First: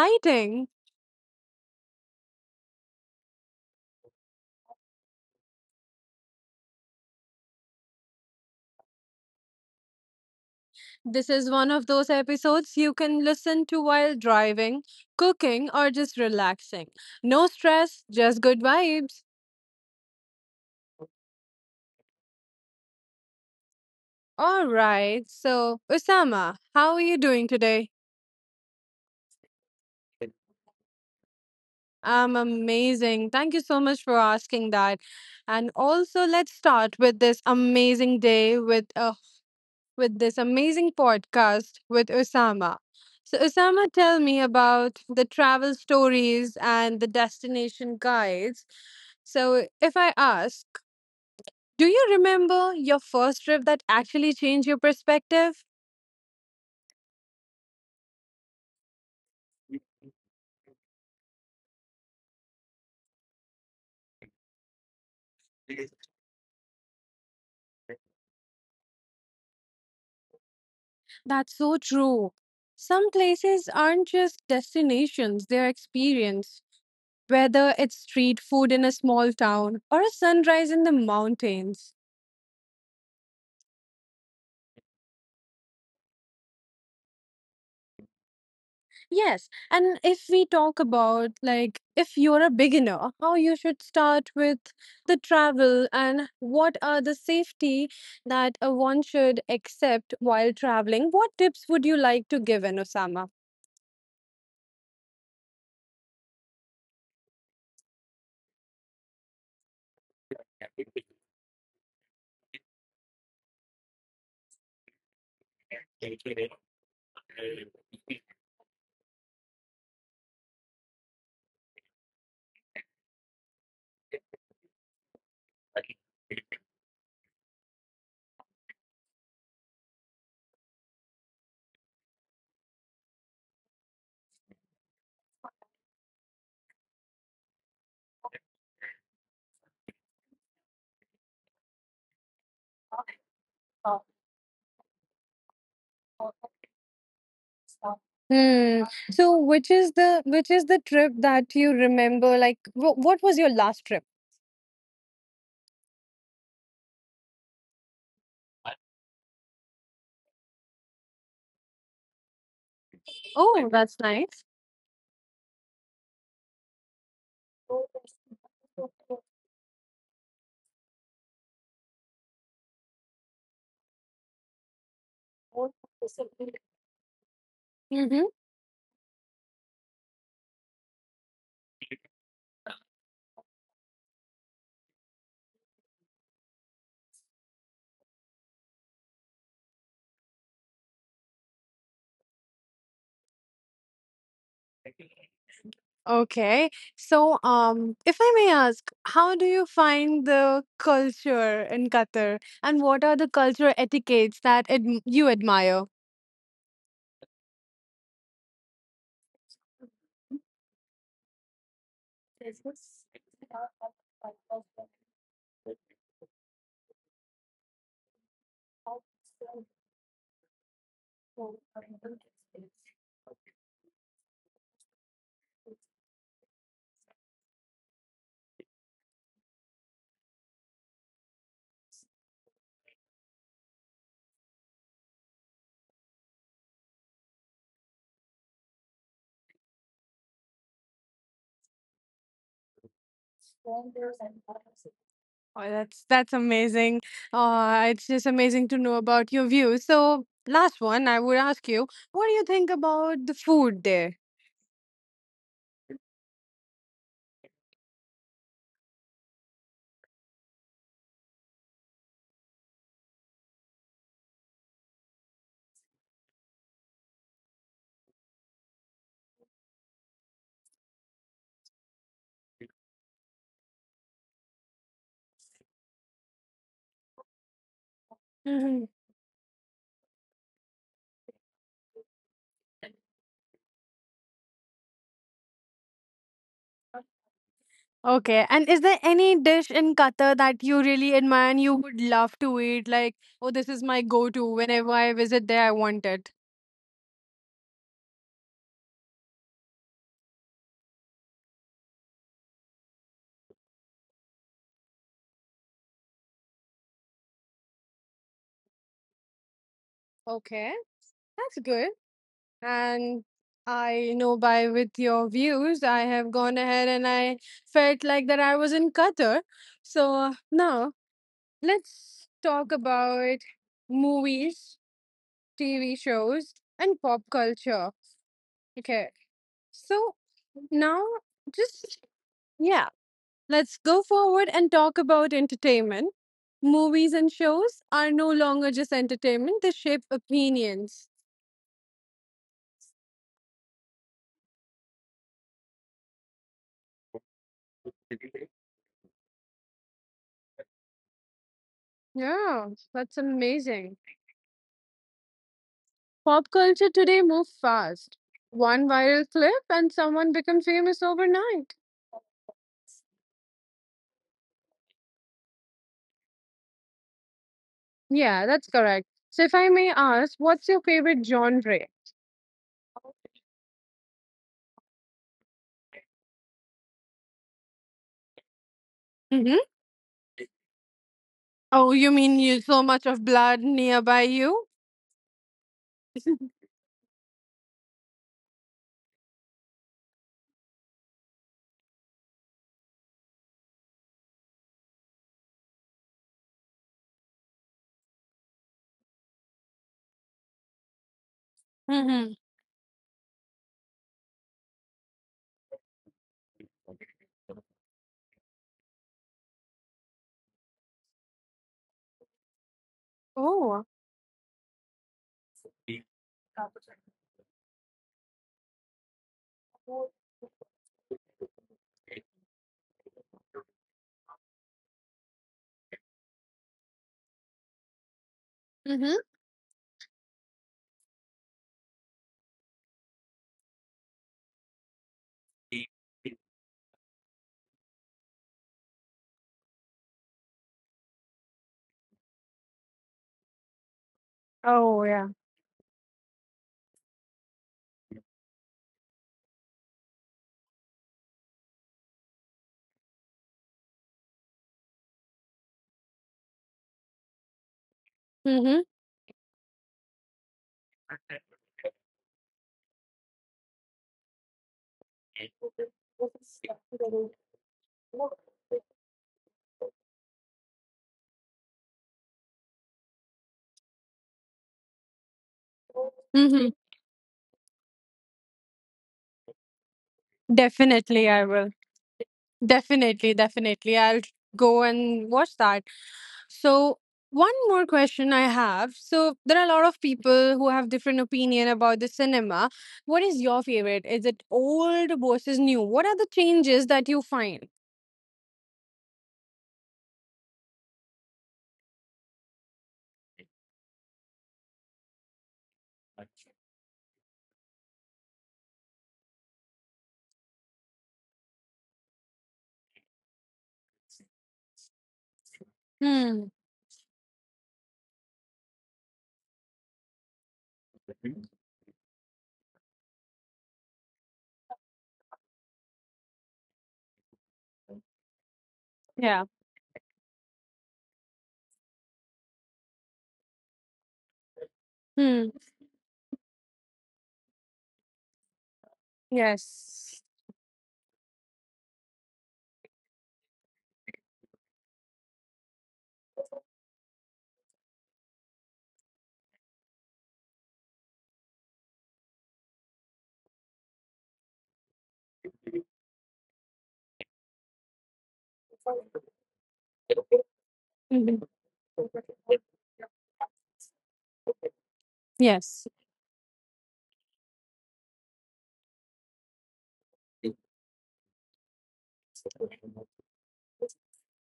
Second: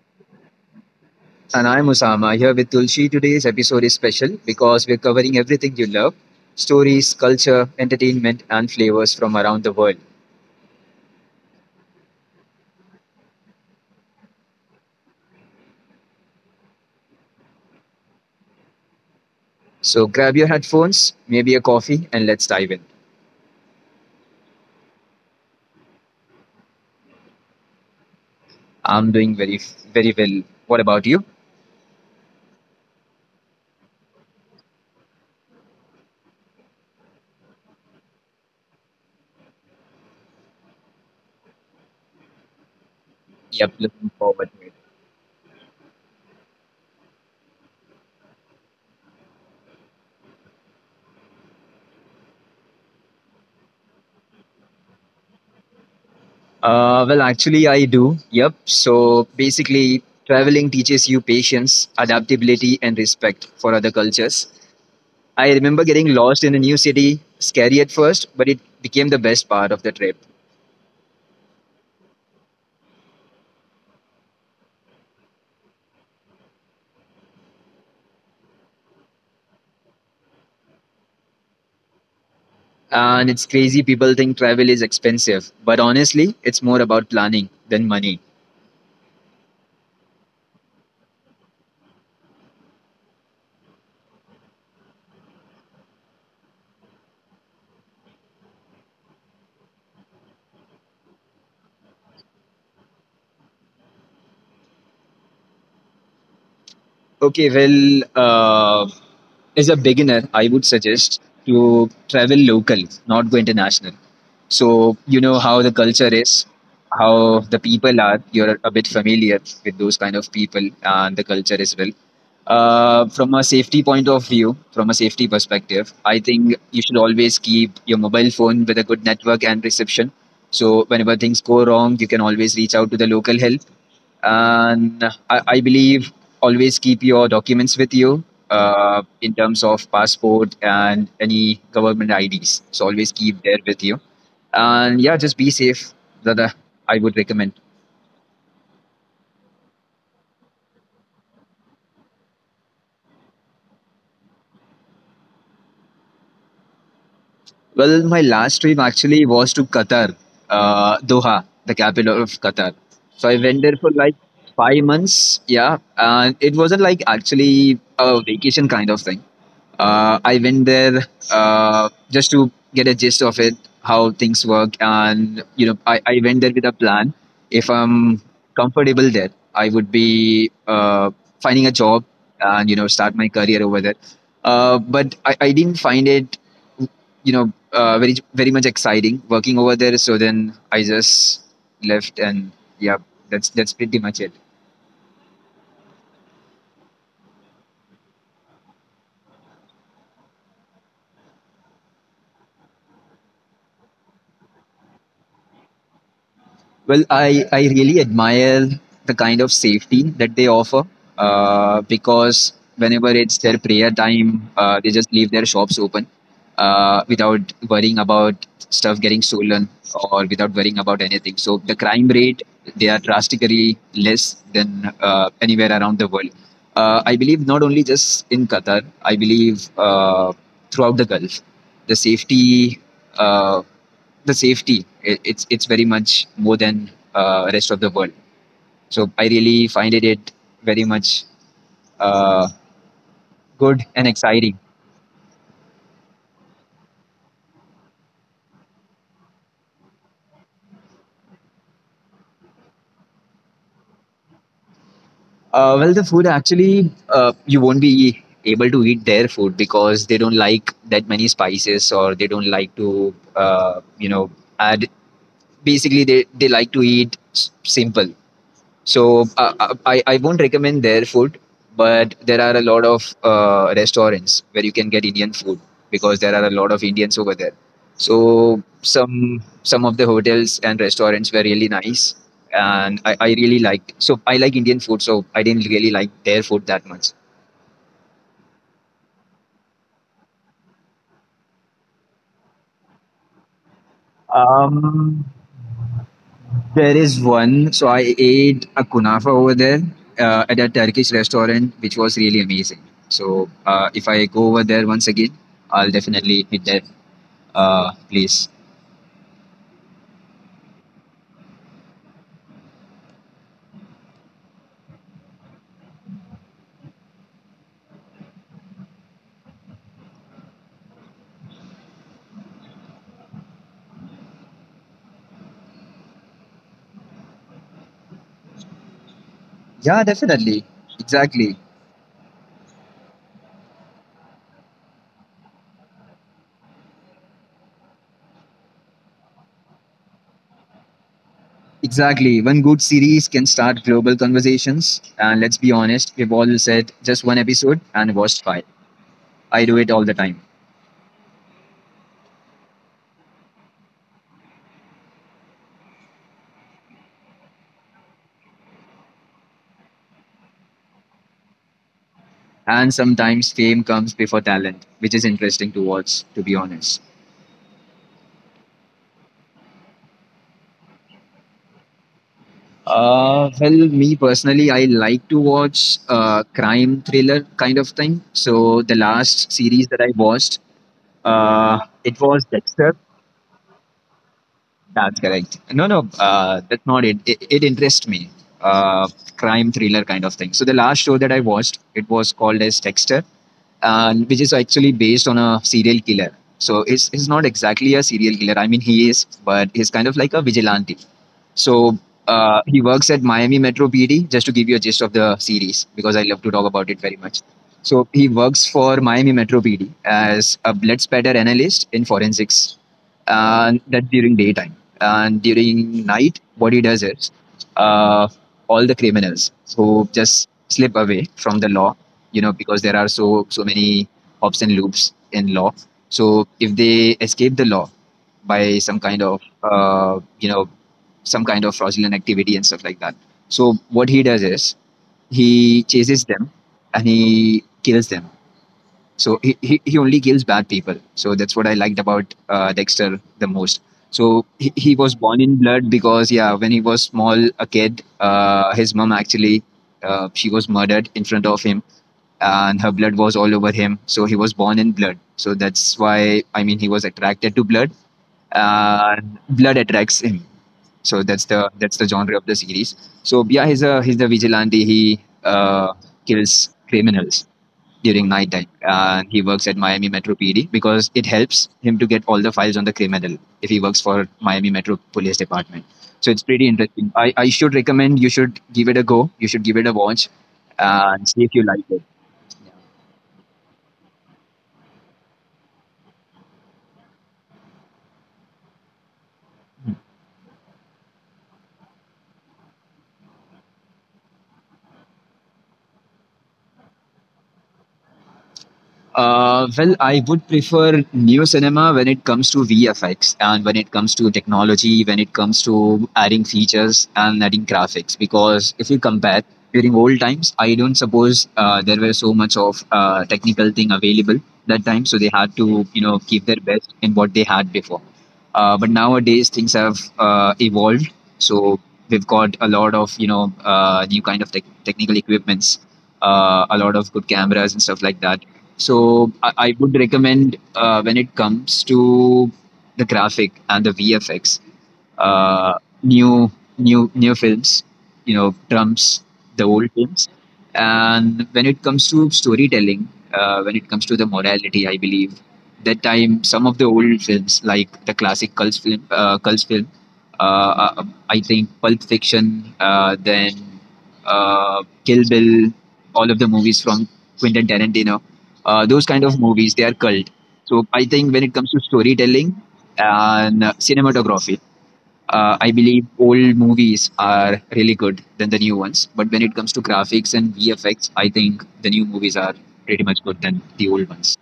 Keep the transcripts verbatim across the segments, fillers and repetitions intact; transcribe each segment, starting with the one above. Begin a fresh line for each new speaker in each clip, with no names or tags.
exciting.
And I'm Osama here with Tulsi. Today's episode is special because we're covering everything you love: stories, culture, entertainment, and flavors from around the world.
This is one of those episodes you can listen to while driving, cooking, or just relaxing. No stress, just good vibes.
So grab your headphones, maybe a coffee, and let's dive in.
All right, so Osama, how are you doing today?
I'm doing very, very well. What about you?
I'm amazing. Thank you so much for asking that. And also, let's start with this amazing day with a with this amazing podcast with Osama. So,
Yep,
Osama,
looking
tell me
forward to it.
about the travel stories and the destination guides. So, if I ask, do you remember your first trip that actually changed your perspective?
Uh, well, actually, I do. Yep. So basically, traveling teaches you patience, adaptability, and respect for other cultures. I remember getting lost in a new city, scary at first, but it became the best part of the trip.
That's so true. Some places aren't just destinations, they're experience, whether it's street food in a small town or a sunrise in the mountains.
And it's crazy. People think travel is expensive, but honestly, it's more about planning than money.
Yes, and if we talk about, like, if you're a beginner, how you should start with the travel and what are the safety that uh, one should accept while traveling, what tips would you like to give in, Osama?
Okay, well, uh, as a beginner, I would suggest to travel local, not go international. So you know how the culture is, how the people are. You're a bit familiar with those kind of people and the culture as well. Uh, from a safety point of view, from a safety perspective, I think you should always keep your mobile phone with a good network and reception. So whenever things go wrong, you can always reach out to the local help. And I, I believe always keep your documents with you uh, in terms of passport and any government I Ds. So always keep there with you. And yeah, just be safe. That I would recommend.
Hmm. So, which is the which is the trip that you remember? Like, wh- what was your last trip?
Well, my last trip actually was to Qatar, uh, Doha, the capital of Qatar. So I went
Oh,
there for
that's
like
nice.
five months. Yeah, and it wasn't like actually a vacation kind of thing. Uh, I went there uh, just to get a gist of it, how things work, and you know, I, I went there with a plan. If I'm
Mm-hmm.
comfortable there, I would be uh, finding a job and you know start my career over there. Uh, but I, I didn't find it, you know, uh, very very much exciting working over there. So then I just left, and yeah, that's that's pretty much it.
Okay. So, um, if I may ask, how do you find the culture in Qatar, and what are the cultural etiquettes that adm you admire?
Well, I, I really admire the kind of safety that they offer uh, because whenever it's their prayer time, uh, they just leave their shops open uh, without worrying about stuff getting stolen or without worrying about anything. So the crime rate, they are drastically less than uh, anywhere around the world. Uh, I believe not only just in Qatar, I believe uh, throughout the Gulf, the safety. Uh, the safety i- it's it's very much more than uh, rest of the world, so I really find it, it very much uh, good and exciting.
Oh, that's that's amazing. Uh, it's just amazing to know about your views. So, last one, I would ask you, what do you think about the food there?
Uh, well the food actually, uh, you won't be able to eat their food because they don't like that many spices, or they don't like to uh, you know add. Basically they, they like to eat s- simple. So uh, uh, I I won't recommend their food, but there are a lot of uh, restaurants where you can get Indian food because there are a lot of Indians over there. So
Mhm.
some some of the hotels and restaurants were really nice, and I, I really liked. So I like Indian food, so I didn't really like their food that much.
Okay. And is there any dish in Qatar that you really admire and you would love to eat? Like, oh, this is my go to. Whenever I
Um,
visit there, I want it.
there is one. So I ate a kunafa over there uh, at a Turkish restaurant, which was really amazing. So uh, if I go over there once again, I'll definitely eat there. Uh, please.
Okay. That's good. And I know by with your views, I have gone ahead and I felt like that I was in Qatar. So now let's talk about movies, T V shows, and pop culture. Okay.
Yeah,
So
definitely.
now
Exactly.
just, yeah, let's go forward and talk about entertainment. Movies and shows are no longer just entertainment, they shape opinions.
Exactly. One good series can start global conversations. And let's be honest, we've all said just one episode and watched five. I do it all the time.
Yeah, that's amazing. Pop culture today moves fast. One viral clip and someone becomes famous overnight.
And sometimes fame comes before talent, which is interesting to watch, to be honest.
Yeah, that's correct. So, if I may ask, what's your favorite genre?
Uh, well, me personally, I like to watch uh, crime thriller kind of thing. So the last
Mhm.
series that I watched, uh,
Oh, you
it
mean
was
you so
Dexter.
much of blood nearby you?
That's correct. No, no, uh, that's not it. It, it interests me. Uh, Crime thriller kind of thing. So the last show that I watched, it was called as Dexter, uh, which is actually based on a serial killer. So it's, it's not exactly a serial killer. I mean, he is, but he's kind of like a vigilante. So
Mm-hmm.
uh, he works at Miami Metro P D, just to give you a gist of the series, because I love to talk about it very much. So he works for Miami Metro P D as a blood spatter analyst in forensics, and
Oh.
that's during daytime. And during night, what he does is uh, all the criminals who just slip away from the law, you know, because there are so so many hops and loops in law. So if they escape the law by some
Mm-hmm.
kind of uh, you know some kind of fraudulent activity and stuff like that. So what he does is he chases them and he kills them. So he, he, he only kills bad people. So that's what I liked about uh, Dexter the most. So he, he
Oh
was
yeah.
born in blood because yeah, when he was small, a kid, uh, his mom actually uh, she was murdered in front of him, and her blood was all over him. So he was born in blood. So that's why I mean he was attracted to blood,
Mm-hmm.
and blood attracts him. So that's the that's the genre of the series. So yeah, he's a he's the vigilante. He uh, kills criminals during nighttime, and he works at Miami Metro P D because it helps him to get all the files on the criminal if he works for Miami Metro Police Department. So it's pretty
Mm-hmm.
interesting. I, I should recommend you should give it a go. You should give it a watch and
Definitely,
see
I
if you
will.
like it.
Definitely, definitely. I'll go and watch that. So, one more question I have. So, there are a lot of people who have different opinion about the cinema. What is your favorite? Is it old versus new? What are the changes that you find?
Uh, well, I would prefer new cinema when it comes to V F X and when it comes to technology, when it comes to adding features and adding graphics. Because if you compare during old times, I don't suppose uh, there were so much of uh, technical thing available that time, so they had to you know keep
Hmm.
their best in what they had before. Uh, but nowadays things have uh, evolved, so we've got a lot of you know uh, new kind of tech technical equipments, uh, a lot of good cameras and stuff like that. So
Yeah.
I, I would recommend uh, when it comes to the graphic and the V F X,
Hmm.
uh, new new new films, you know, trumps the old
Yes.
films. And when it comes to storytelling, uh, when it comes to the morality, I believe that time some of the old films like the classic cult film, uh, cult film, uh, uh, I think Pulp Fiction, uh, then uh, Kill Bill, all of the movies from Quentin Tarantino, uh, those kind of movies they are cult. So I think
Mhm.
when it comes to storytelling and uh, cinematography, uh, I
Yes.
believe old movies are really good than the new ones. But when it comes to graphics and V F X, I think the new movies are pretty much good than the old ones.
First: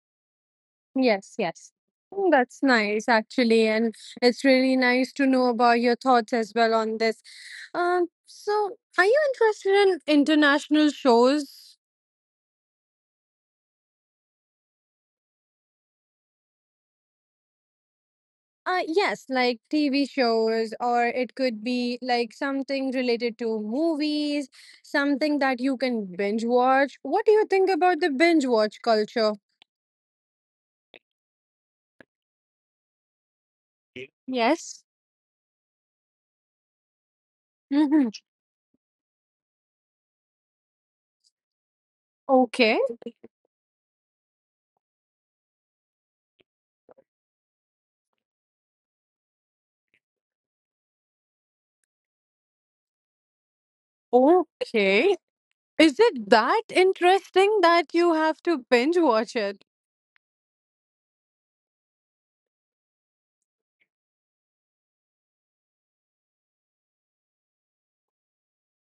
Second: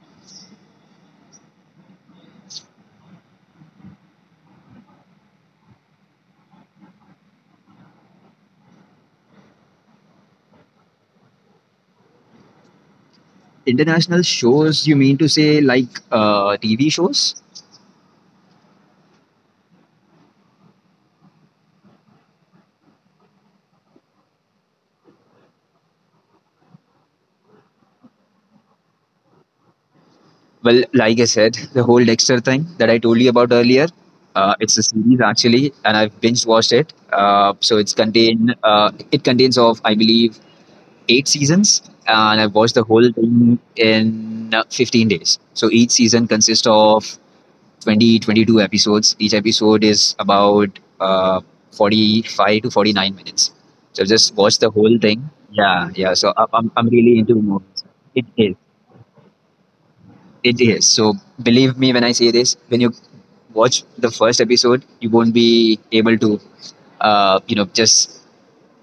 Yes. Yes. Mm, that's nice, actually, and it's really nice to know about your thoughts as well on this. Um, so are you interested in international shows?
International shows, you mean to say like uh, T V shows?
Uh, yes, like T V shows, or it could be like something related to movies, something that you can binge watch. What do you think about the binge watch culture?
Well, like I said, the whole Dexter thing that I told you about earlier. Uh, it's
Yes.
a series actually, and I've binge watched it. Uh, so it's
Mm-hmm.
contain uh, it contains of I believe eight seasons, and I've watched
Okay.
the whole thing in uh, fifteen days. So each season consists of Twenty twenty-two episodes. Each episode is about uh, forty-five to forty-nine minutes. So just watch the whole
Okay.
thing. Yeah,
Is
yeah.
it
So i
that
I'm I'm really into
interesting
movies.
that you
It
have
is.
to binge watch it?
It is. So believe me when I say this, when you watch the first episode, you won't be able to, uh, you know, just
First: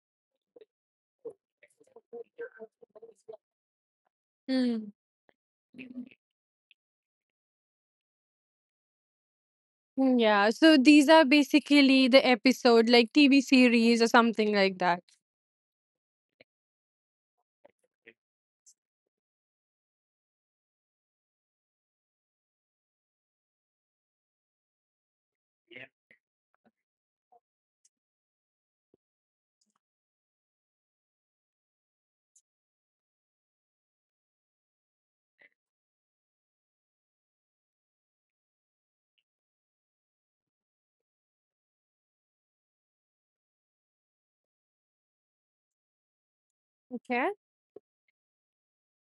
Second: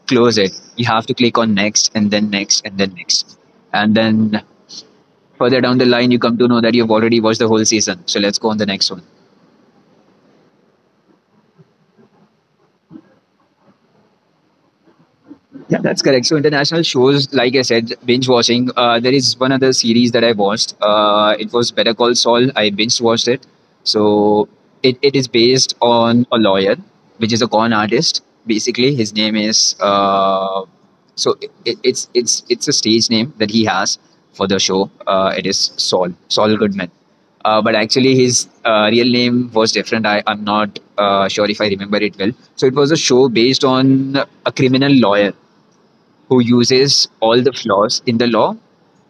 close it. You have to click on next and then next and then next. And then
Mm.
further down the line, you come to know that you've already watched the whole season. So let's go on the next one.
Yeah, so these are basically the episode, like T V series or something like that.
Yeah, that's correct. So international shows, like I said, binge watching. Uh, there is one other series that I watched. Uh, it was Better Call Saul. I binge watched it. So it, it is based on a lawyer, which is a con artist. Basically, his name is uh, so it, it- it's it's it's a stage name that he has for the show. Uh, it is Saul Saul Goodman. Uh, but actually, his uh, real name was different. I, I'm not uh, sure if I remember it well. So, it was a show based on a criminal lawyer who uses
Okay.
all the flaws in the law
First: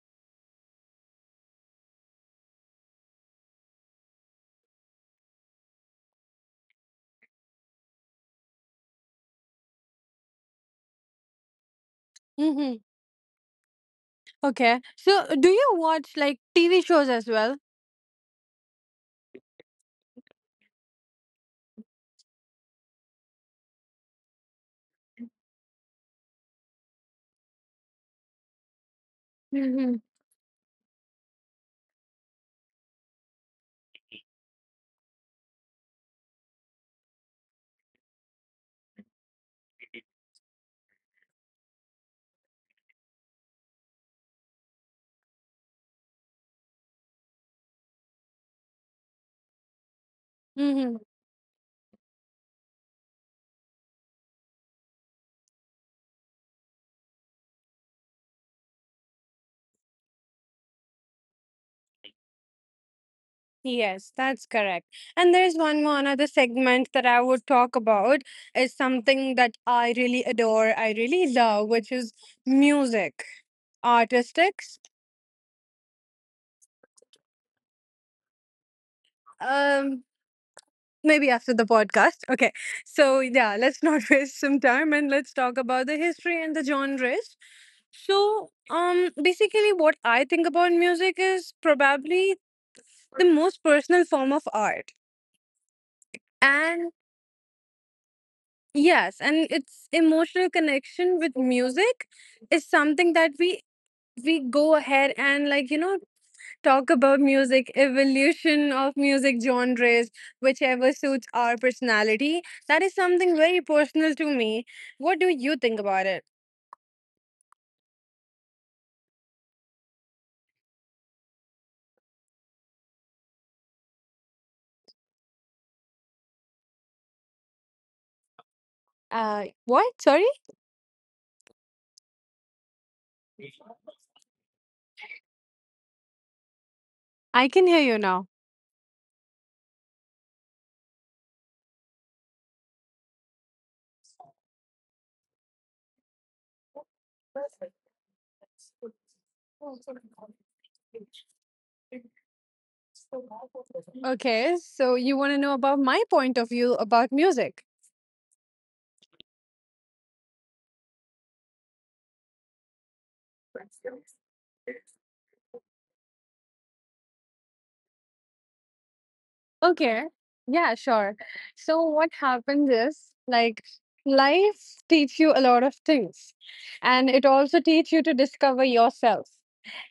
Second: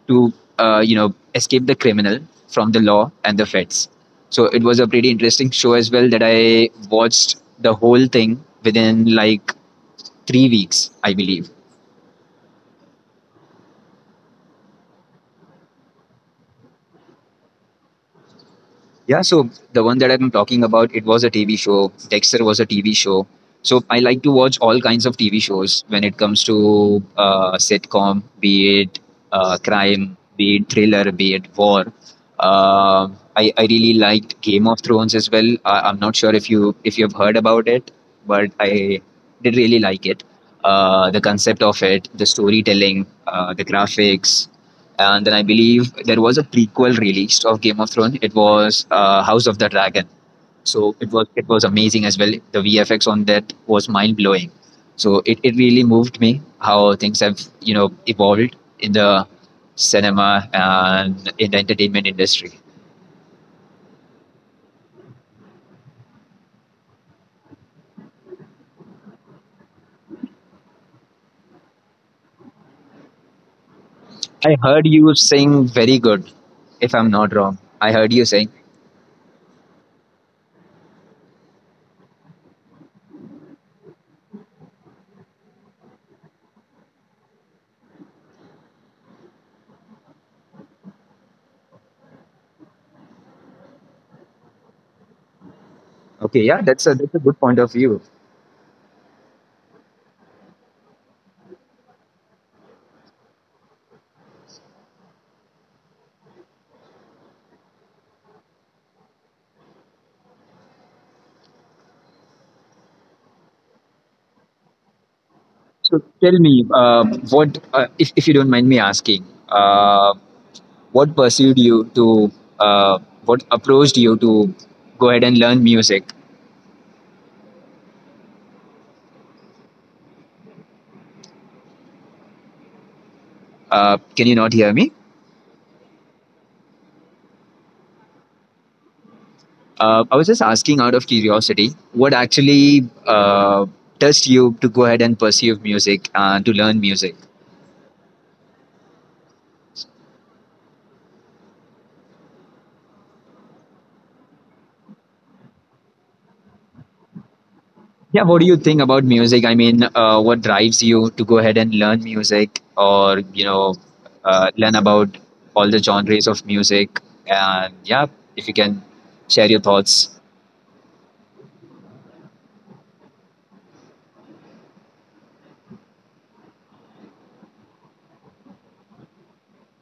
to uh, you know escape the criminal from the law and the feds. So it was a pretty interesting show as well that I watched the whole thing within like three weeks, I believe.
Mm-hmm. Okay. So, do you watch like T V shows as well?
Yeah, so the one that I've been talking about, it was a T V show. Dexter was a T V show. So I like to watch all kinds of T V shows when it comes to uh, sitcom, be it uh,
Mm-hmm.
crime, be it thriller, be it war. Uh, I, I really liked Game of Thrones as well. I, I'm not sure if you if you've heard about it, but I did really like it. Uh, the concept of it, the storytelling, uh, the graphics, and then I believe there was a prequel released of Game of Thrones. It was uh, House of the Dragon. So
Mm-hmm.
it was it was amazing as well. The V F X on that was mind blowing. So it, it really moved me how things have you know evolved in the cinema and in the entertainment industry.
Yes, that's correct. And there's one more another segment that I would talk about is something that I really adore, I really love, which is music,
I
artistics.
heard you sing very good, if I'm not wrong. I heard you sing.
Um, Maybe after the podcast. Okay. So, yeah, let's not waste some time and let's talk about the history and the genres. So, um, basically, what I think about music is probably the most personal form of art.
Okay, yeah,
And
that's a that's a good point of view.
yes, and its emotional connection with music is something that we we go ahead and, like, you know, talk about music, evolution of music genres, whichever suits our personality. That is something very personal to me. What do you think about
So
it?
tell me, uh, what uh, if if you don't mind me asking, uh, what pursued you to uh, what approached you to go ahead and learn music.
Uh what sorry
uh, can you not hear me?
i can hear you now.
Uh, i was just asking out of curiosity what actually uh, touched you to go ahead and pursue music and to learn music.
Okay, so you want to know about my point of view about music.
Yeah, what do you think about music? I mean, uh, what drives you to go ahead and learn music, or you know uh, learn about all the genres of music. And yeah, if you can share your
Okay.
thoughts.
Yeah, sure. So what happens is, like, life teach you a lot of things, and it also teach you to discover yourself.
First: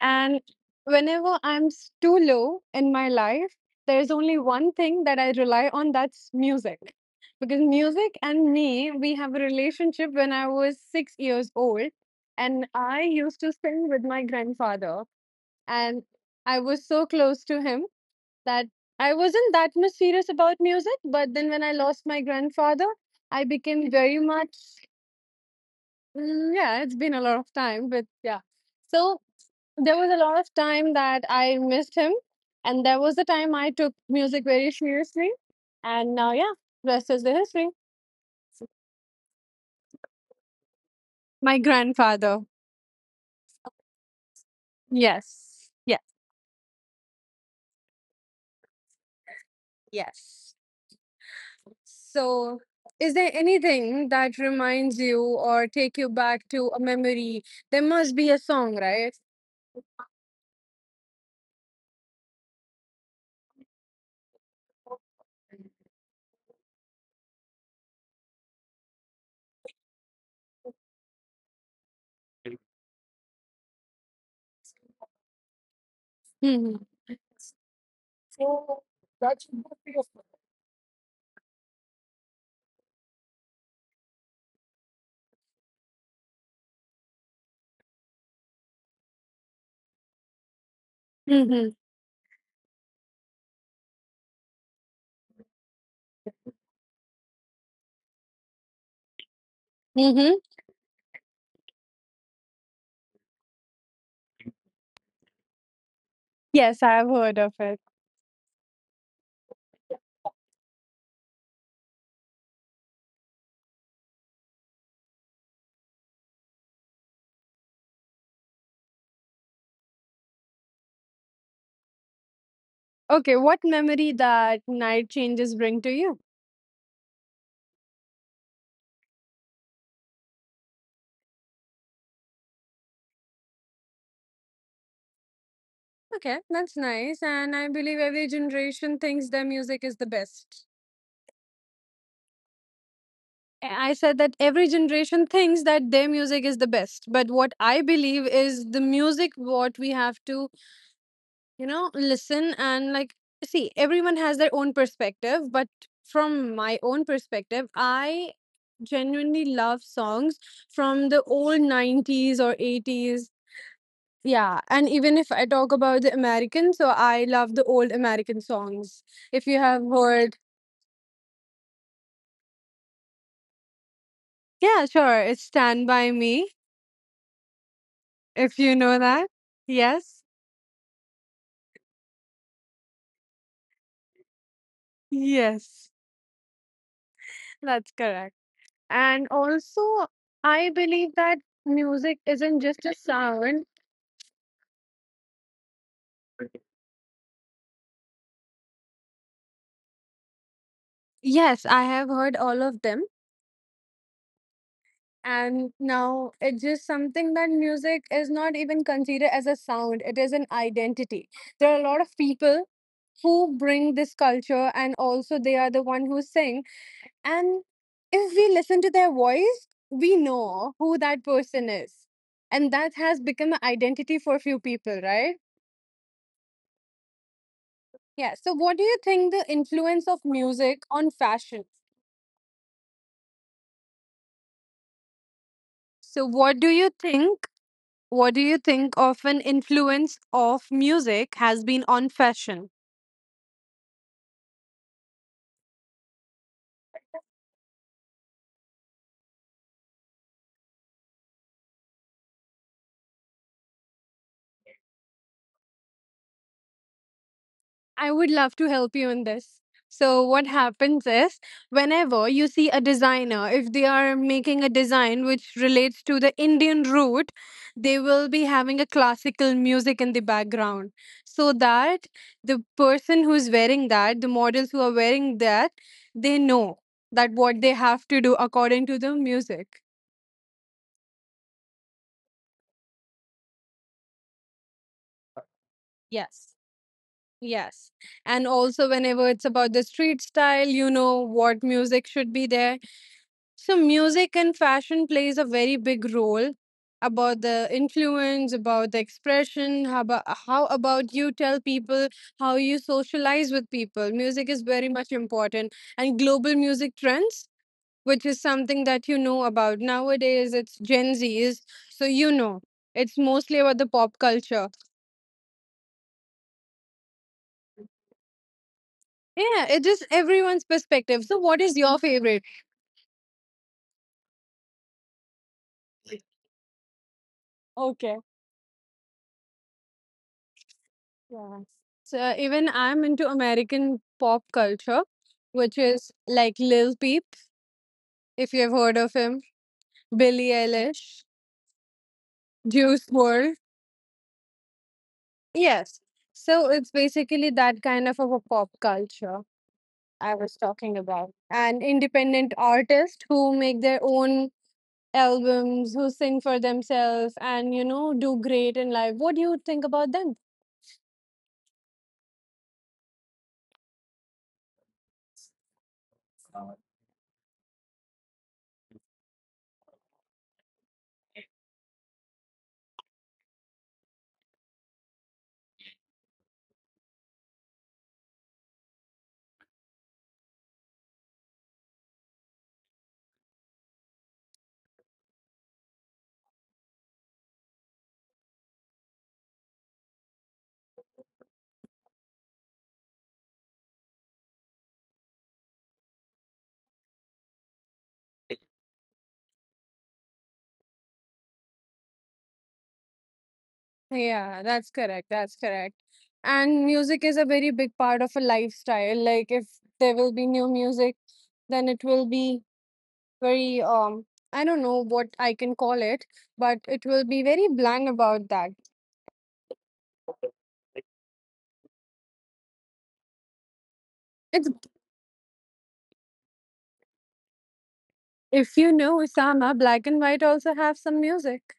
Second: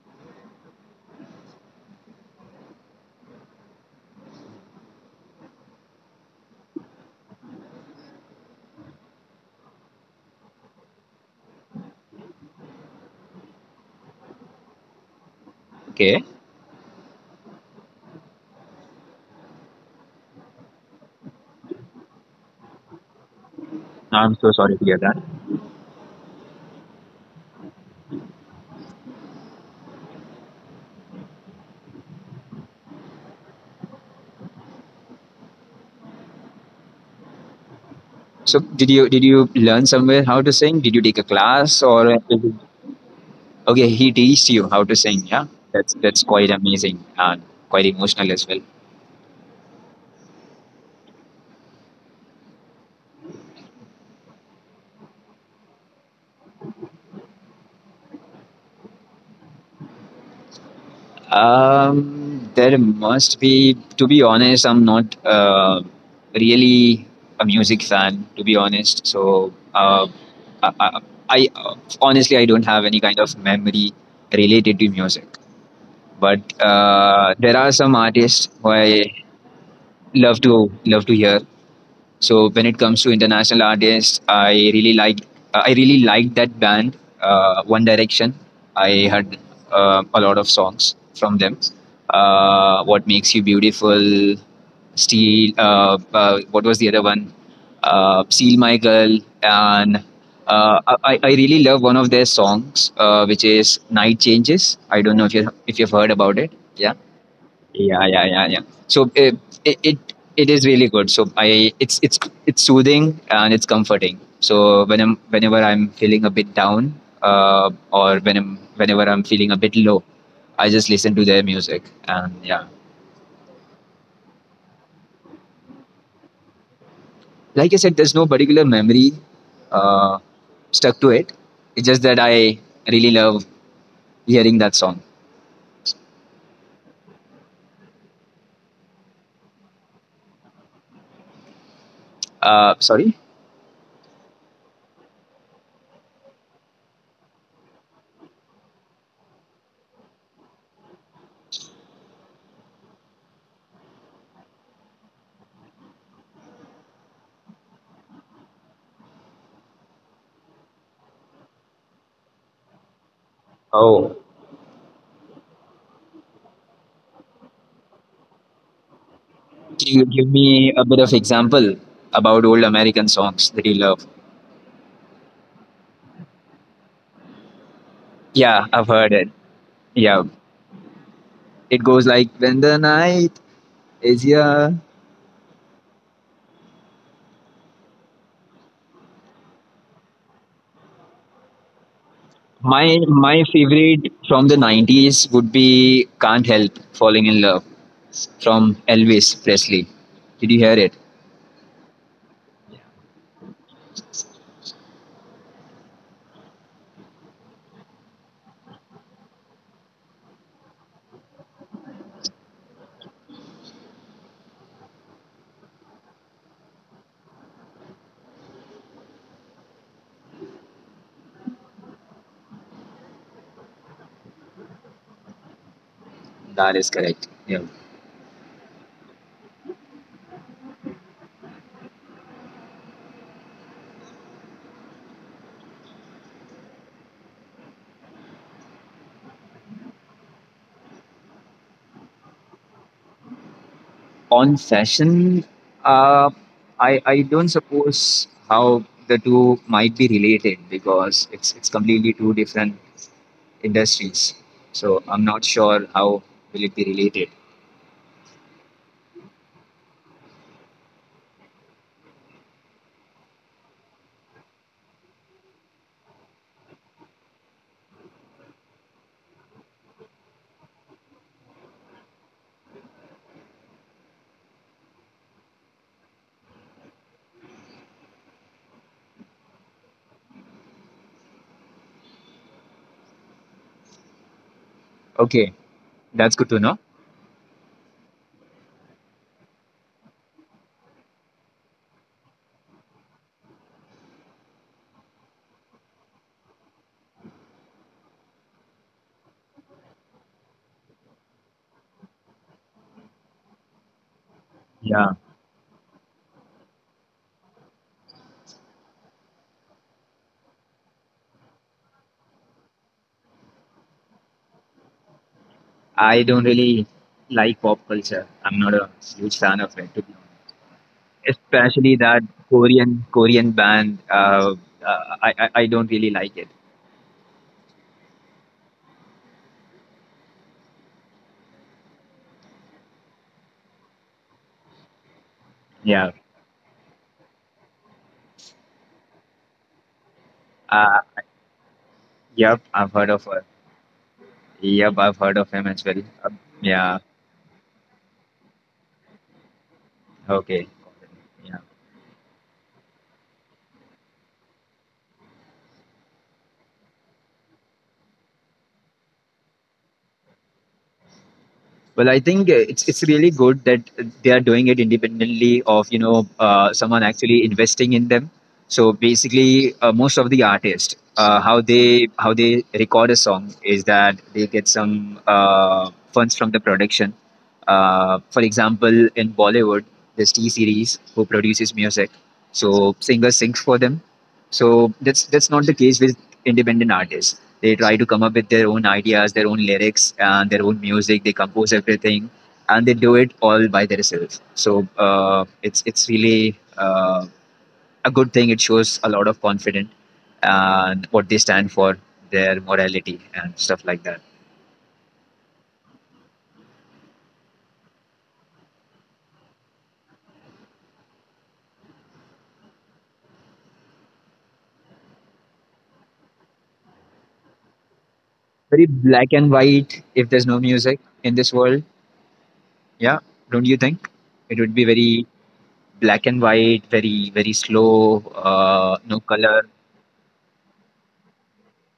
And whenever I'm s- too low in my life, there is only one thing that I rely on, that's music. Because music and me, we have a relationship when I was six years old and I used to sing with my grandfather, and
Okay,
I was so close to him that I wasn't that much serious about music, but then when I lost my grandfather, I became very
I'm so
much,
sorry to hear that.
mm, yeah, it's been a lot of time, but yeah. So there was a lot of time that I missed him, and there was a time I took music very seriously, and now, yeah, rest is the history.
So did you did you learn somewhere how to sing? Did you take a
My
class, or
grandfather,
okay? He teached you how to sing. Yeah,
yes,
that's
yes,
that's quite amazing and quite emotional as well.
yes. So, is there anything that reminds you or take you back to a memory? There must be a song, right?
Um, there must be. To be honest, I'm not uh, really a music fan. To be honest, so uh, I, I, I uh, honestly I don't have any kind of memory related to music. But
Mm-hmm.
uh, there are some artists who I love to love to hear. So when it comes to international artists, I really like, uh, I really like that band, uh, One Direction. I heard uh, a lot of songs from them.
Mhm.
Uh, what makes you beautiful? Steel. Uh, uh, what was the other one? Uh, Seal my girl. And
Mhm.
uh, I, I really love one of their songs, uh, which is Night Changes. I don't know if you if you've heard about it. Yeah
Yes, I've heard of it.
yeah yeah yeah yeah So it it, it it is really good. So I it's it's it's soothing and it's comforting. So when i'm whenever I'm feeling a bit down, uh, or when i'm whenever I'm feeling a bit low, I just listen to their music. And yeah,
Okay, what memory that Night Changes bring to you?
like I said, there's no particular memory uh, stuck to it. It's just that I really love hearing that song.
Okay, that's nice. And I believe every generation thinks their music is the best.
Uh, sorry.
I I said that every generation thinks that their music is the best, but what I believe is the music what we have to, you know, listen and like, see, everyone has their own perspective, but from my own perspective, I genuinely love songs from the old nineties or eighties.
Oh,
Yeah, and even if I talk about the American, so I love the old American songs. If you
can
have
you give
heard,
me a bit of example about old american songs that you love?
yeah, sure, it's Stand By Me,
Yeah,
if
I've
you
heard
know
it.
that.
Yeah,
Yes,
it goes like when the night is here.
yes, that's correct. And also, I believe that music isn't
My
just a
my
sound.
favorite from the nineties would be "Can't Help Falling in Love" from Elvis Presley. Did you hear it?
Yes, I have heard all of them. And now it's just something that music is not even considered as a sound, it is an identity. There are a lot of people who bring this culture and also they are the one who sing. And if we listen to their voice, we know who that person is. And that has become an identity for a few people, right?
That is correct. Yeah.
Yeah. So what do you think the influence of music on fashion? So what do you think What do you think of an influence of music has been on fashion?
On fashion, uh, I I don't suppose how the two might be related, because it's it's completely two different industries. So I'm not sure how will it be related.
I would love to help you in this. So, what happens is whenever you see a designer, if they are making a design which relates to the Indian root, they will be having a classical music in the background so that the person who's wearing that, the models who are wearing that, they know that what they have to do according to the music.
Okay, that's good to know.
Yes. And also, whenever it's about the street style, you know what music should be there. So music and fashion plays a very big role about the influence, about the expression. How about, how about you tell people how you socialize with people? Music is very
Yeah.
much important, and global music trends, which is something that you know about. Nowadays it's Gen Z's, so you know. It's mostly about the pop culture.
I don't really like pop culture. I'm not a huge fan of
Yeah,
it, to
it's
be
just everyone's
honest.
perspective. So what is
Especially
your
that
favorite?
Korean Korean band. Uh, uh, I, I I don't really like it.
Okay. So even I'm into American pop culture, which
Yeah.
is like Lil Peep, if you've heard of him, Billie
Uh,
Eilish,
yep, I've heard of
Juice
her.
World.
Yep, I've heard of him as well.
Yes.
Uh,
So
yeah.
it's basically that kind of a pop culture I
Okay.
was talking about.
Yeah.
And independent artists who make their own albums, who sing for themselves and, you know, do great in life. What do you think about them?
Well, I think uh, it's it's really good that uh, they are doing it independently of, you know uh, someone actually investing in them. So basically, uh, most of the artists, uh, how they how they record a song is that they get some uh, funds from the production. Uh, for example, in Bollywood, there's T series who produces music, so singer sings for them. So that's that's not the case with independent artists. They try to come up with their own ideas, their own lyrics, and their own music. They compose everything, and they do it all by themselves. So uh, it's it's really uh, a good thing. It shows a lot of confidence and what they stand for, their morality and stuff like that.
Yeah, that's correct. That's correct. And music is a very big part of a lifestyle. Like if there will be new music, then it will be very, um, I don't know what I can call it, but it will be very bland about
Very
that.
black and white. If there's no music in this world, yeah, don't you think? It would be
It's
very black and white, very very slow,
if
uh,
you
no
know,
color.
Osama, black and white also have some music.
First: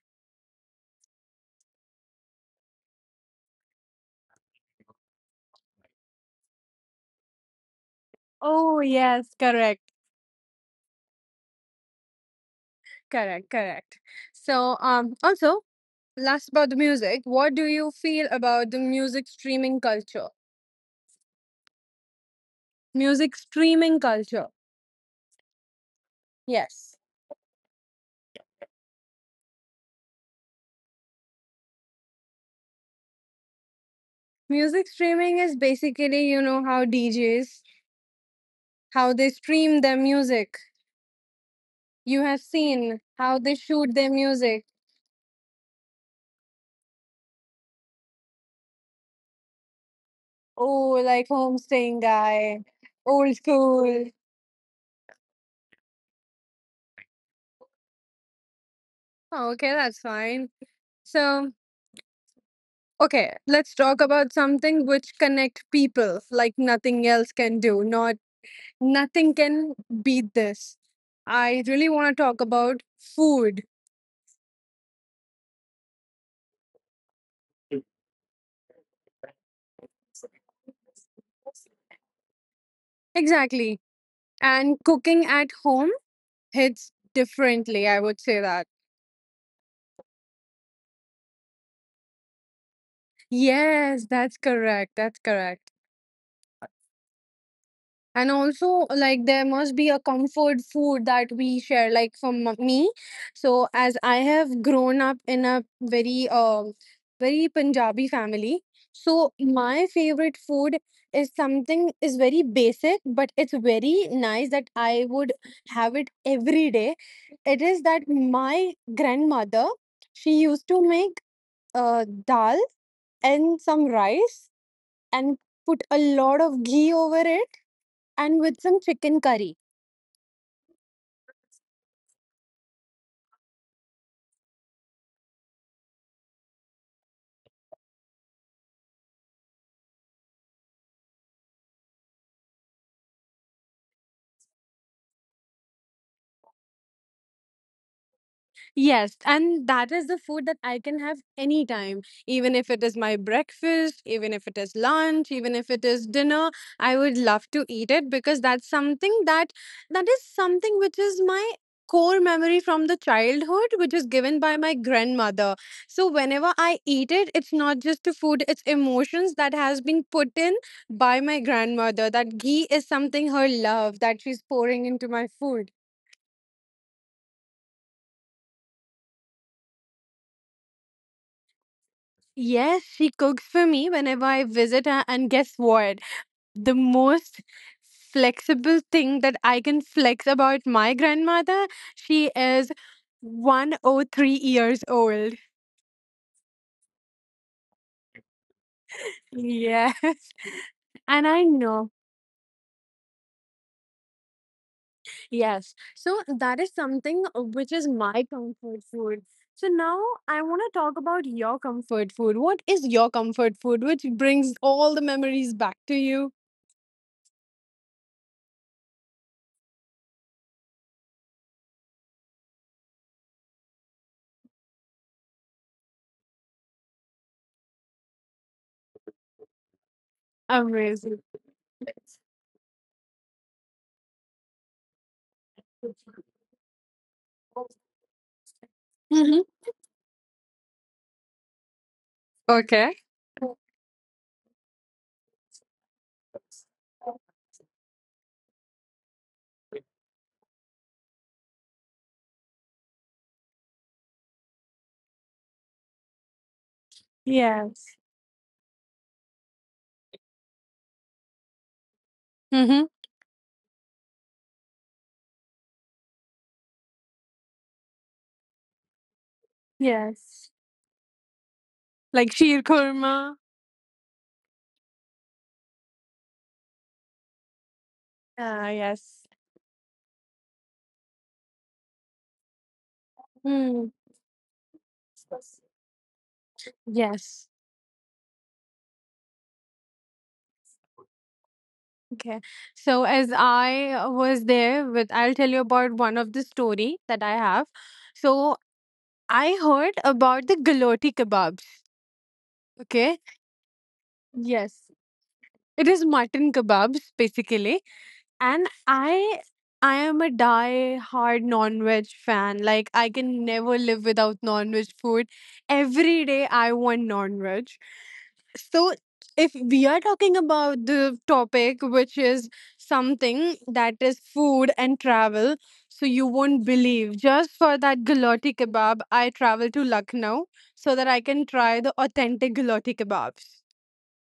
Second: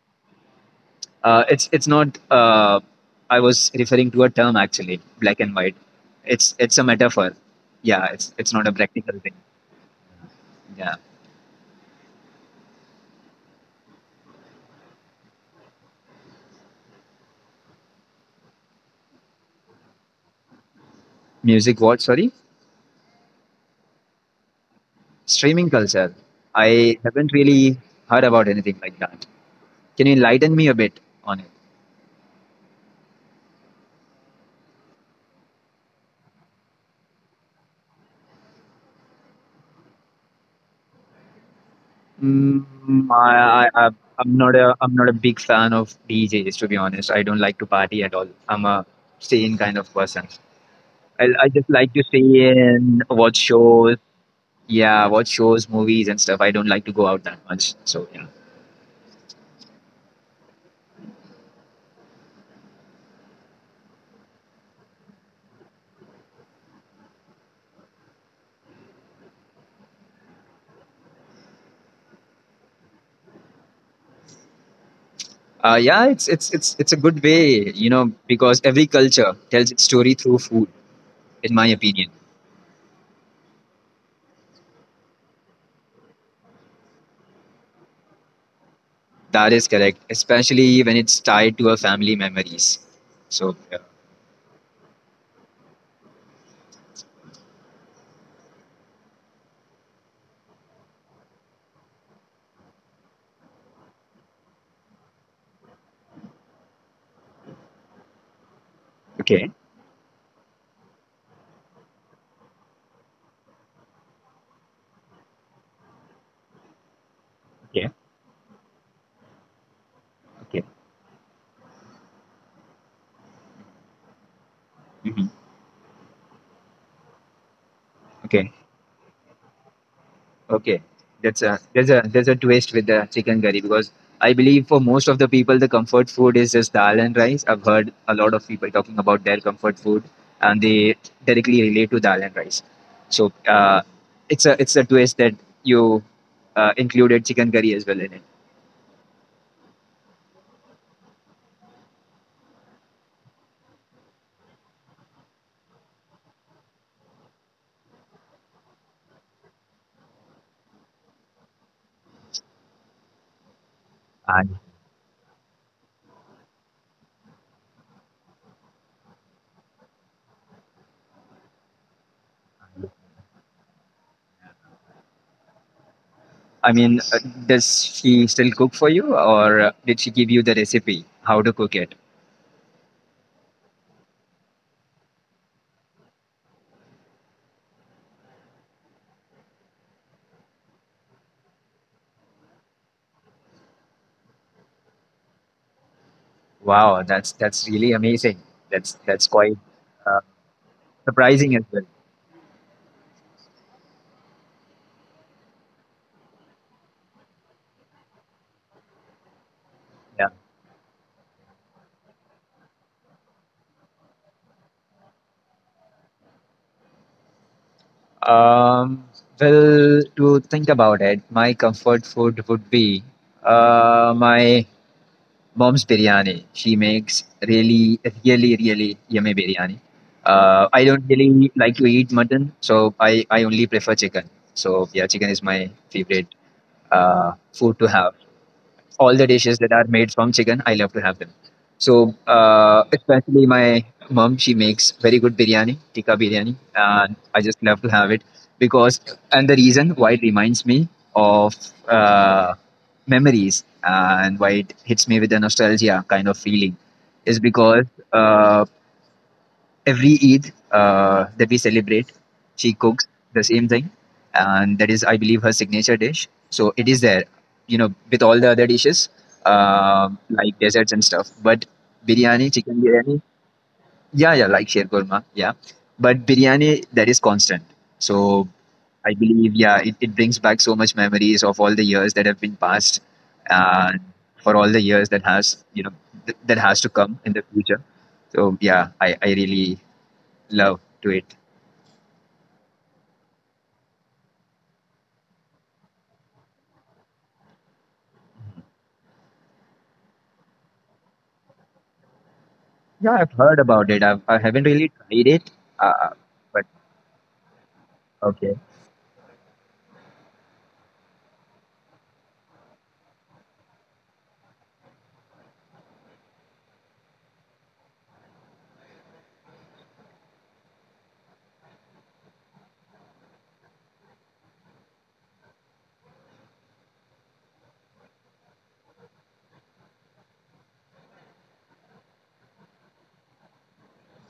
Uh, it's it's not. Uh, I was referring to a term actually, black and white. It's it's a metaphor. Yeah, it's it's not a
Oh
practical
yes,
thing.
correct.
Yeah,
Correct, correct. So, um, also last about the music, what do you feel about the music streaming culture?
music. What? Sorry,
Music streaming culture.
streaming culture.
Yes.
I haven't really heard about anything like that. Can you enlighten me a bit on it?
Music streaming is basically, you know, how D Js, how they stream their music. You have seen
Mm,
how they
I, I, I-
shoot their
I'm not
music.
a I'm not a big fan of D Js, to be honest. I don't like to party at all. I'm a stay in kind of person.
Oh, like
I, I just like
homestaying
to stay
guy,
in,
old
watch shows.
school.
Yeah, watch shows, movies, and stuff. I don't like to go out that much. So yeah,
Oh, okay, that's fine. So, okay, let's talk about something which connect people like nothing else can do. Not nothing can beat this. I really want to talk about food.
uh, yeah, it's it's it's it's a good way, you know, because every culture tells its story through food, in my opinion.
Exactly. And cooking at home hits differently, I would say that.
That is correct, especially when it's tied to our family memories. So yeah.
Yes, that's correct. That's correct. And also, like, there must be a comfort food that we share, like, for m- me. So, as I have grown up in a very, um, very Punjabi family, so
Okay,
my favorite food is something is very basic, but it's very nice that I would have it every day. It is
okay,
that my grandmother, she
okay,
used to make uh, dal and some rice
hmm
and put a lot of ghee over it and
okay.
with some chicken curry.
Okay, that's a, there's a there's a twist with the chicken curry, because I believe for most of the people the comfort food is just dal and rice. I've heard a lot of people talking about their comfort food and they directly relate to dal and rice. So uh, it's a it's a twist that you uh, included chicken curry as well in it.
Yes, and that is the food that I can have anytime, even if it is my breakfast, even if it is lunch, even if it is dinner, I would love to eat it because that's something that that is something which is my core memory from the childhood which is given by
And
my grandmother. So whenever I eat it, it's not just the food, it's emotions that has been put in by my grandmother. That ghee is something her love that she's pouring into my food.
I mean, uh, does she still cook for you, or uh, did she give you the recipe how to cook it?
Yes, she cooks for me whenever I visit her. And guess what? The most flexible thing that I can flex about my grandmother, she is one hundred three years old.
Wow, that's that's really amazing. That's that's quite
Yes.
uh,
And I
surprising as well.
know. Yes. So that is something uh, which is my comfort food. So now
Yeah.
I want to talk about your comfort food. What is your comfort food which brings all the memories back to you?
Um, well, to think about it, my comfort food would be uh, my mom's biryani. She makes really, really, really yummy biryani. Uh, I don't
Amazing.
really like to eat mutton, so I, I only prefer chicken. So, yeah, chicken is my favorite uh, food to have. All the
Mm-hmm.
dishes that are made from chicken, I love to have them. So, uh,
Okay.
especially my mom, she makes very good biryani, tikka biryani, and I just love to have it, because, and the reason why it reminds me of uh, memories and why it hits me with a nostalgia kind of feeling is because
Yes.
uh, every Eid uh, that we celebrate, she
Mm-hmm.
cooks the same thing, and that is, I believe, her signature dish. So it is there, you know, with all the other dishes, uh,
Yes.
like desserts and stuff. But
Like
biryani,
sheer
chicken biryani,
korma.
yeah, yeah, like sheer korma, yeah. But biryani, that is constant. So
Ah,
I
yes.
believe, yeah, it, it brings back so much memories of all the years that have been passed,
Mm,
and for all the years that has, you know, th- that has to come in the
yes.
future. So yeah, I, I really Love to it.
Okay. So as I was there with, I'll tell you about one of the story that I have. So I heard about the galoti kebabs.
Yeah,
Okay.
I've heard about it. I've, I haven't really
Yes.
tried it.
It is
Uh,
mutton
but
kebabs basically.
okay.
And I I am a die-hard non-veg fan. Like I can never live without non-veg food. Every day I want non-veg. So if we are talking about the topic which is something that is food and travel, so you won't believe. Just for that gulati kebab, I travel to Lucknow so that I can try the authentic gulati kebabs.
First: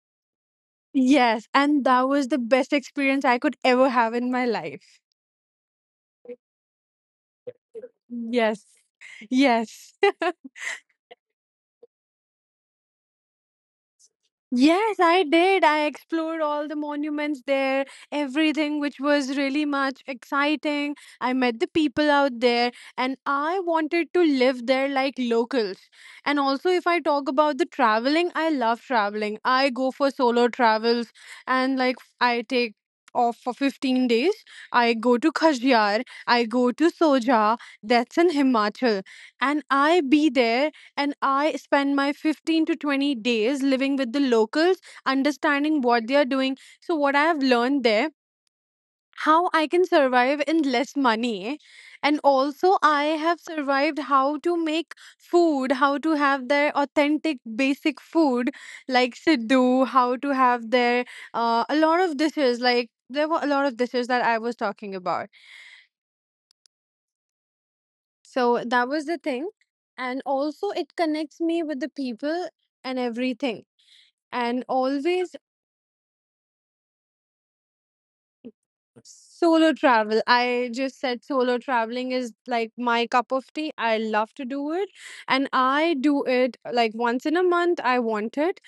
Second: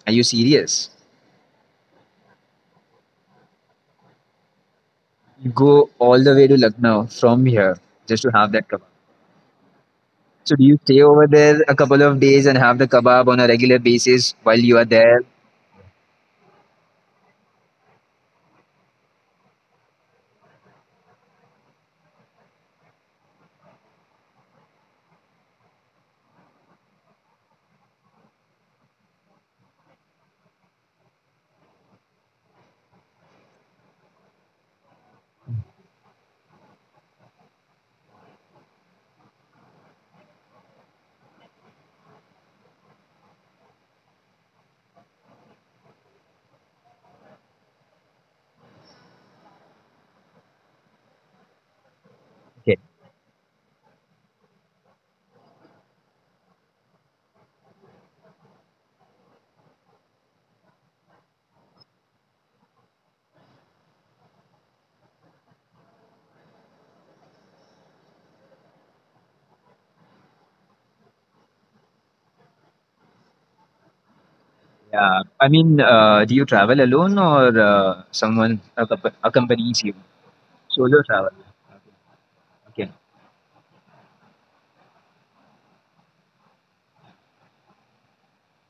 Are you serious?
Yes, and that was the best experience I could ever have in my life.
You go all the way to Lucknow from here just to have
Yes.
that kebab.
Yes.
So do you stay over there a couple of days and have the kebab on a regular basis while you are
Yes,
there?
I did. I explored all the monuments there, everything which was really much exciting. I met the people out there and I wanted to live there like locals. And also, if I talk about the traveling, I love traveling. I go for solo travels and like I take off for fifteen days. I go to Khajiar, I go to Soja, that's in Himachal, and I be there and I spend my fifteen to twenty days living with the locals, understanding what they are doing. So, what I have learned there, how I can survive in less money. And
Okay.
also, I have survived how to make food, how to have their authentic basic food like Sidhu, how to have their uh, a lot of dishes. Like, there were a lot of dishes that I was talking about. So, that was the thing. And also, it connects me with the people and everything. And
Yeah.
always
I mean, uh, do you travel alone, or uh, someone accomp-
solo
accompanies you?
travel. I just
Solo
said
travel.
solo traveling is like
Okay.
my cup of tea. I love to do it. And I do it like once in a month. I want it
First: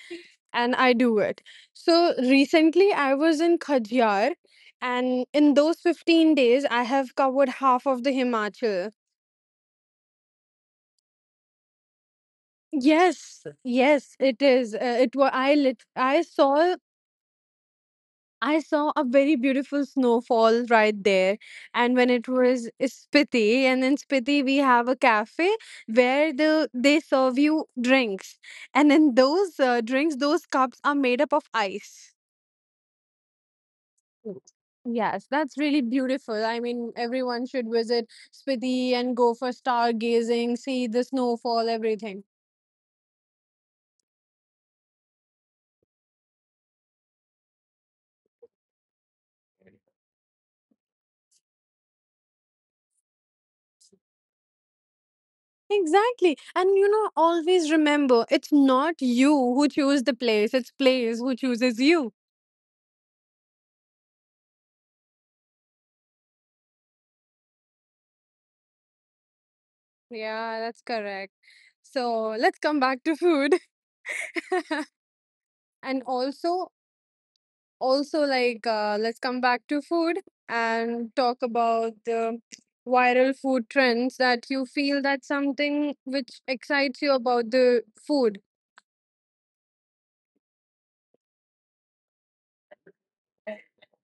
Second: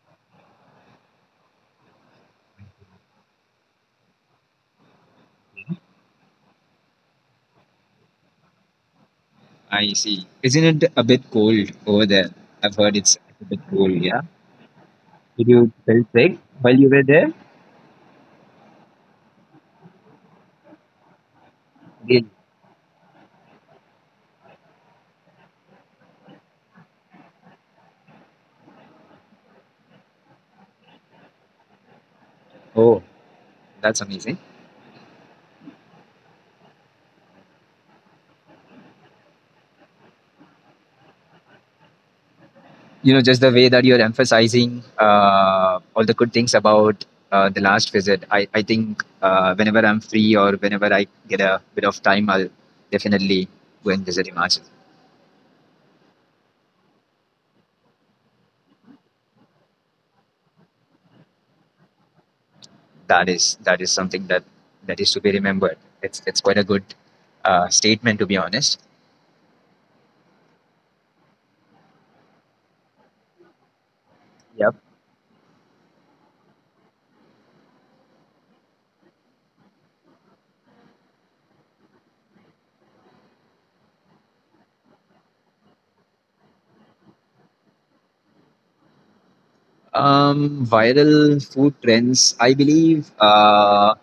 and I do it. So recently I was in Khadyar and in those fifteen days I have covered half of the Himachal.
I see. Isn't it a bit cold over there? I've heard it's a
Yes,
bit cold,
yes,
yeah?
it is. Uh, it was
Did
I
you
lit.
feel
I
sick
saw
while you were there?
I saw a very beautiful snowfall right there. And when it
Really?
was Spiti, and in Spiti we have a cafe where the they serve you drinks, and in those uh, drinks, those cups are made up of ice.
Oh, that's amazing.
Yes, that's really beautiful. I mean, everyone should visit Spiti and go for stargazing, see the snowfall, everything.
You know, just the way that you're emphasizing uh, all the good things about uh, the last visit, I, I think uh, whenever I'm free or whenever I get a bit of time, I'll definitely go and visit Himachal.
Exactly. And you know, always remember it's not you who choose the place, it's place who chooses you.
That is, that is something that, that is to be remembered. It's it's quite a good uh, statement, to be honest.
Yeah, that's correct. So let's come back to food.
Yeah.
And also, also like uh, let's come back to food and talk about the viral food trends that you feel that something which excites you about the food.
Um, viral food trends. I believe uh,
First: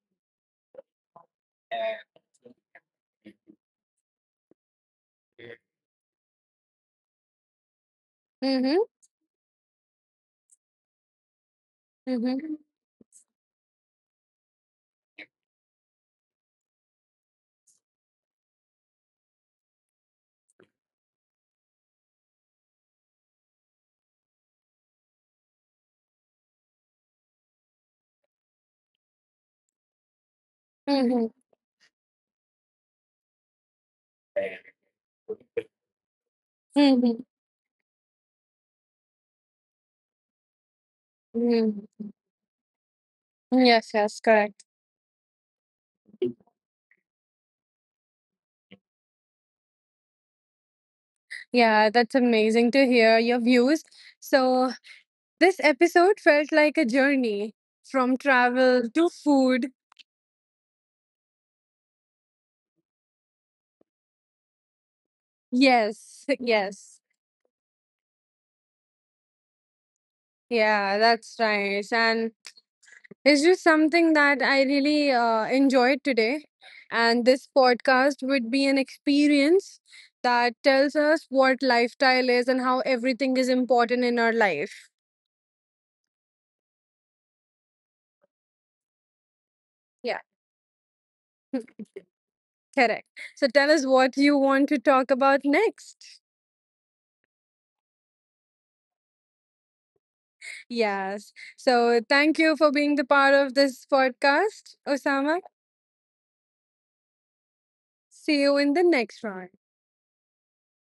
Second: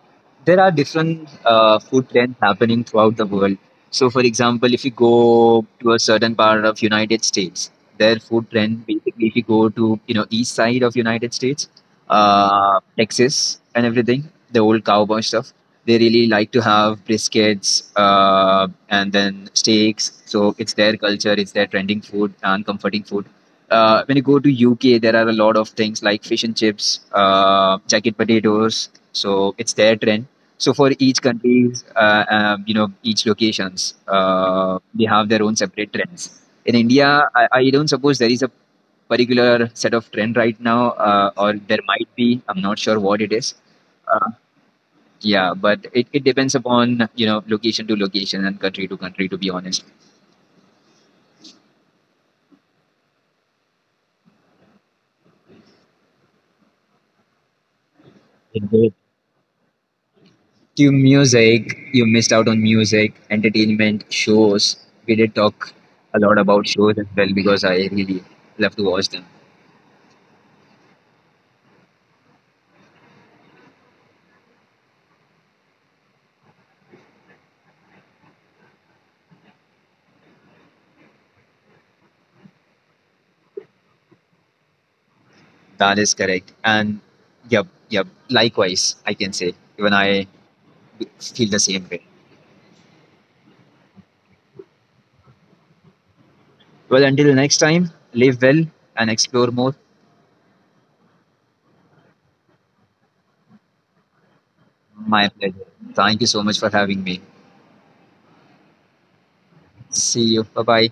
there are different uh, food trends happening throughout the world. So, for example, if you go to a certain part of United States, their food
Mm-hmm.
trend, basically if you go to, you know, east side of United States,
Mm-hmm.
uh, Texas and everything, the old cowboy stuff. They really like to have briskets uh, and then steaks. So it's their culture, it's their trending food and comforting food. uh, when you go to U K, there are a lot of things like fish and chips, uh, jacket potatoes. So it's their trend. So for each
Mm-hmm.
country, uh, um, you know, each locations, uh, they have their own separate trends. In
Mm-hmm.
India, I, I don't suppose there is a particular set of trend right now, uh, or there
Mm-hmm.
might be. I'm not sure what it is.
Yes, yes,
Uh,
correct.
yeah, but it, it depends upon, you know, location to location and country to country. To be honest.
Yeah, that's amazing to hear your views. So this episode felt like a journey from travel to food.
To music, you missed out on music, entertainment, shows. We did talk a
Yes,
lot about shows
yes.
as well because I really love to watch them.
Yeah, that's nice. And it's just something that I really uh, enjoyed today. And this podcast would be an experience that tells us what lifestyle is and how everything is important in our life.
That is correct. And yep, yep, likewise, I can say. Even
Yeah,
I feel the same way.
correct. So tell us what you want to talk about next.
Well, until next time, live well and explore more.
Yes. So thank you for being the part of this podcast,
My
Osama.
pleasure. Thank you so much for having me.
See you in the next round.
See you. Bye bye.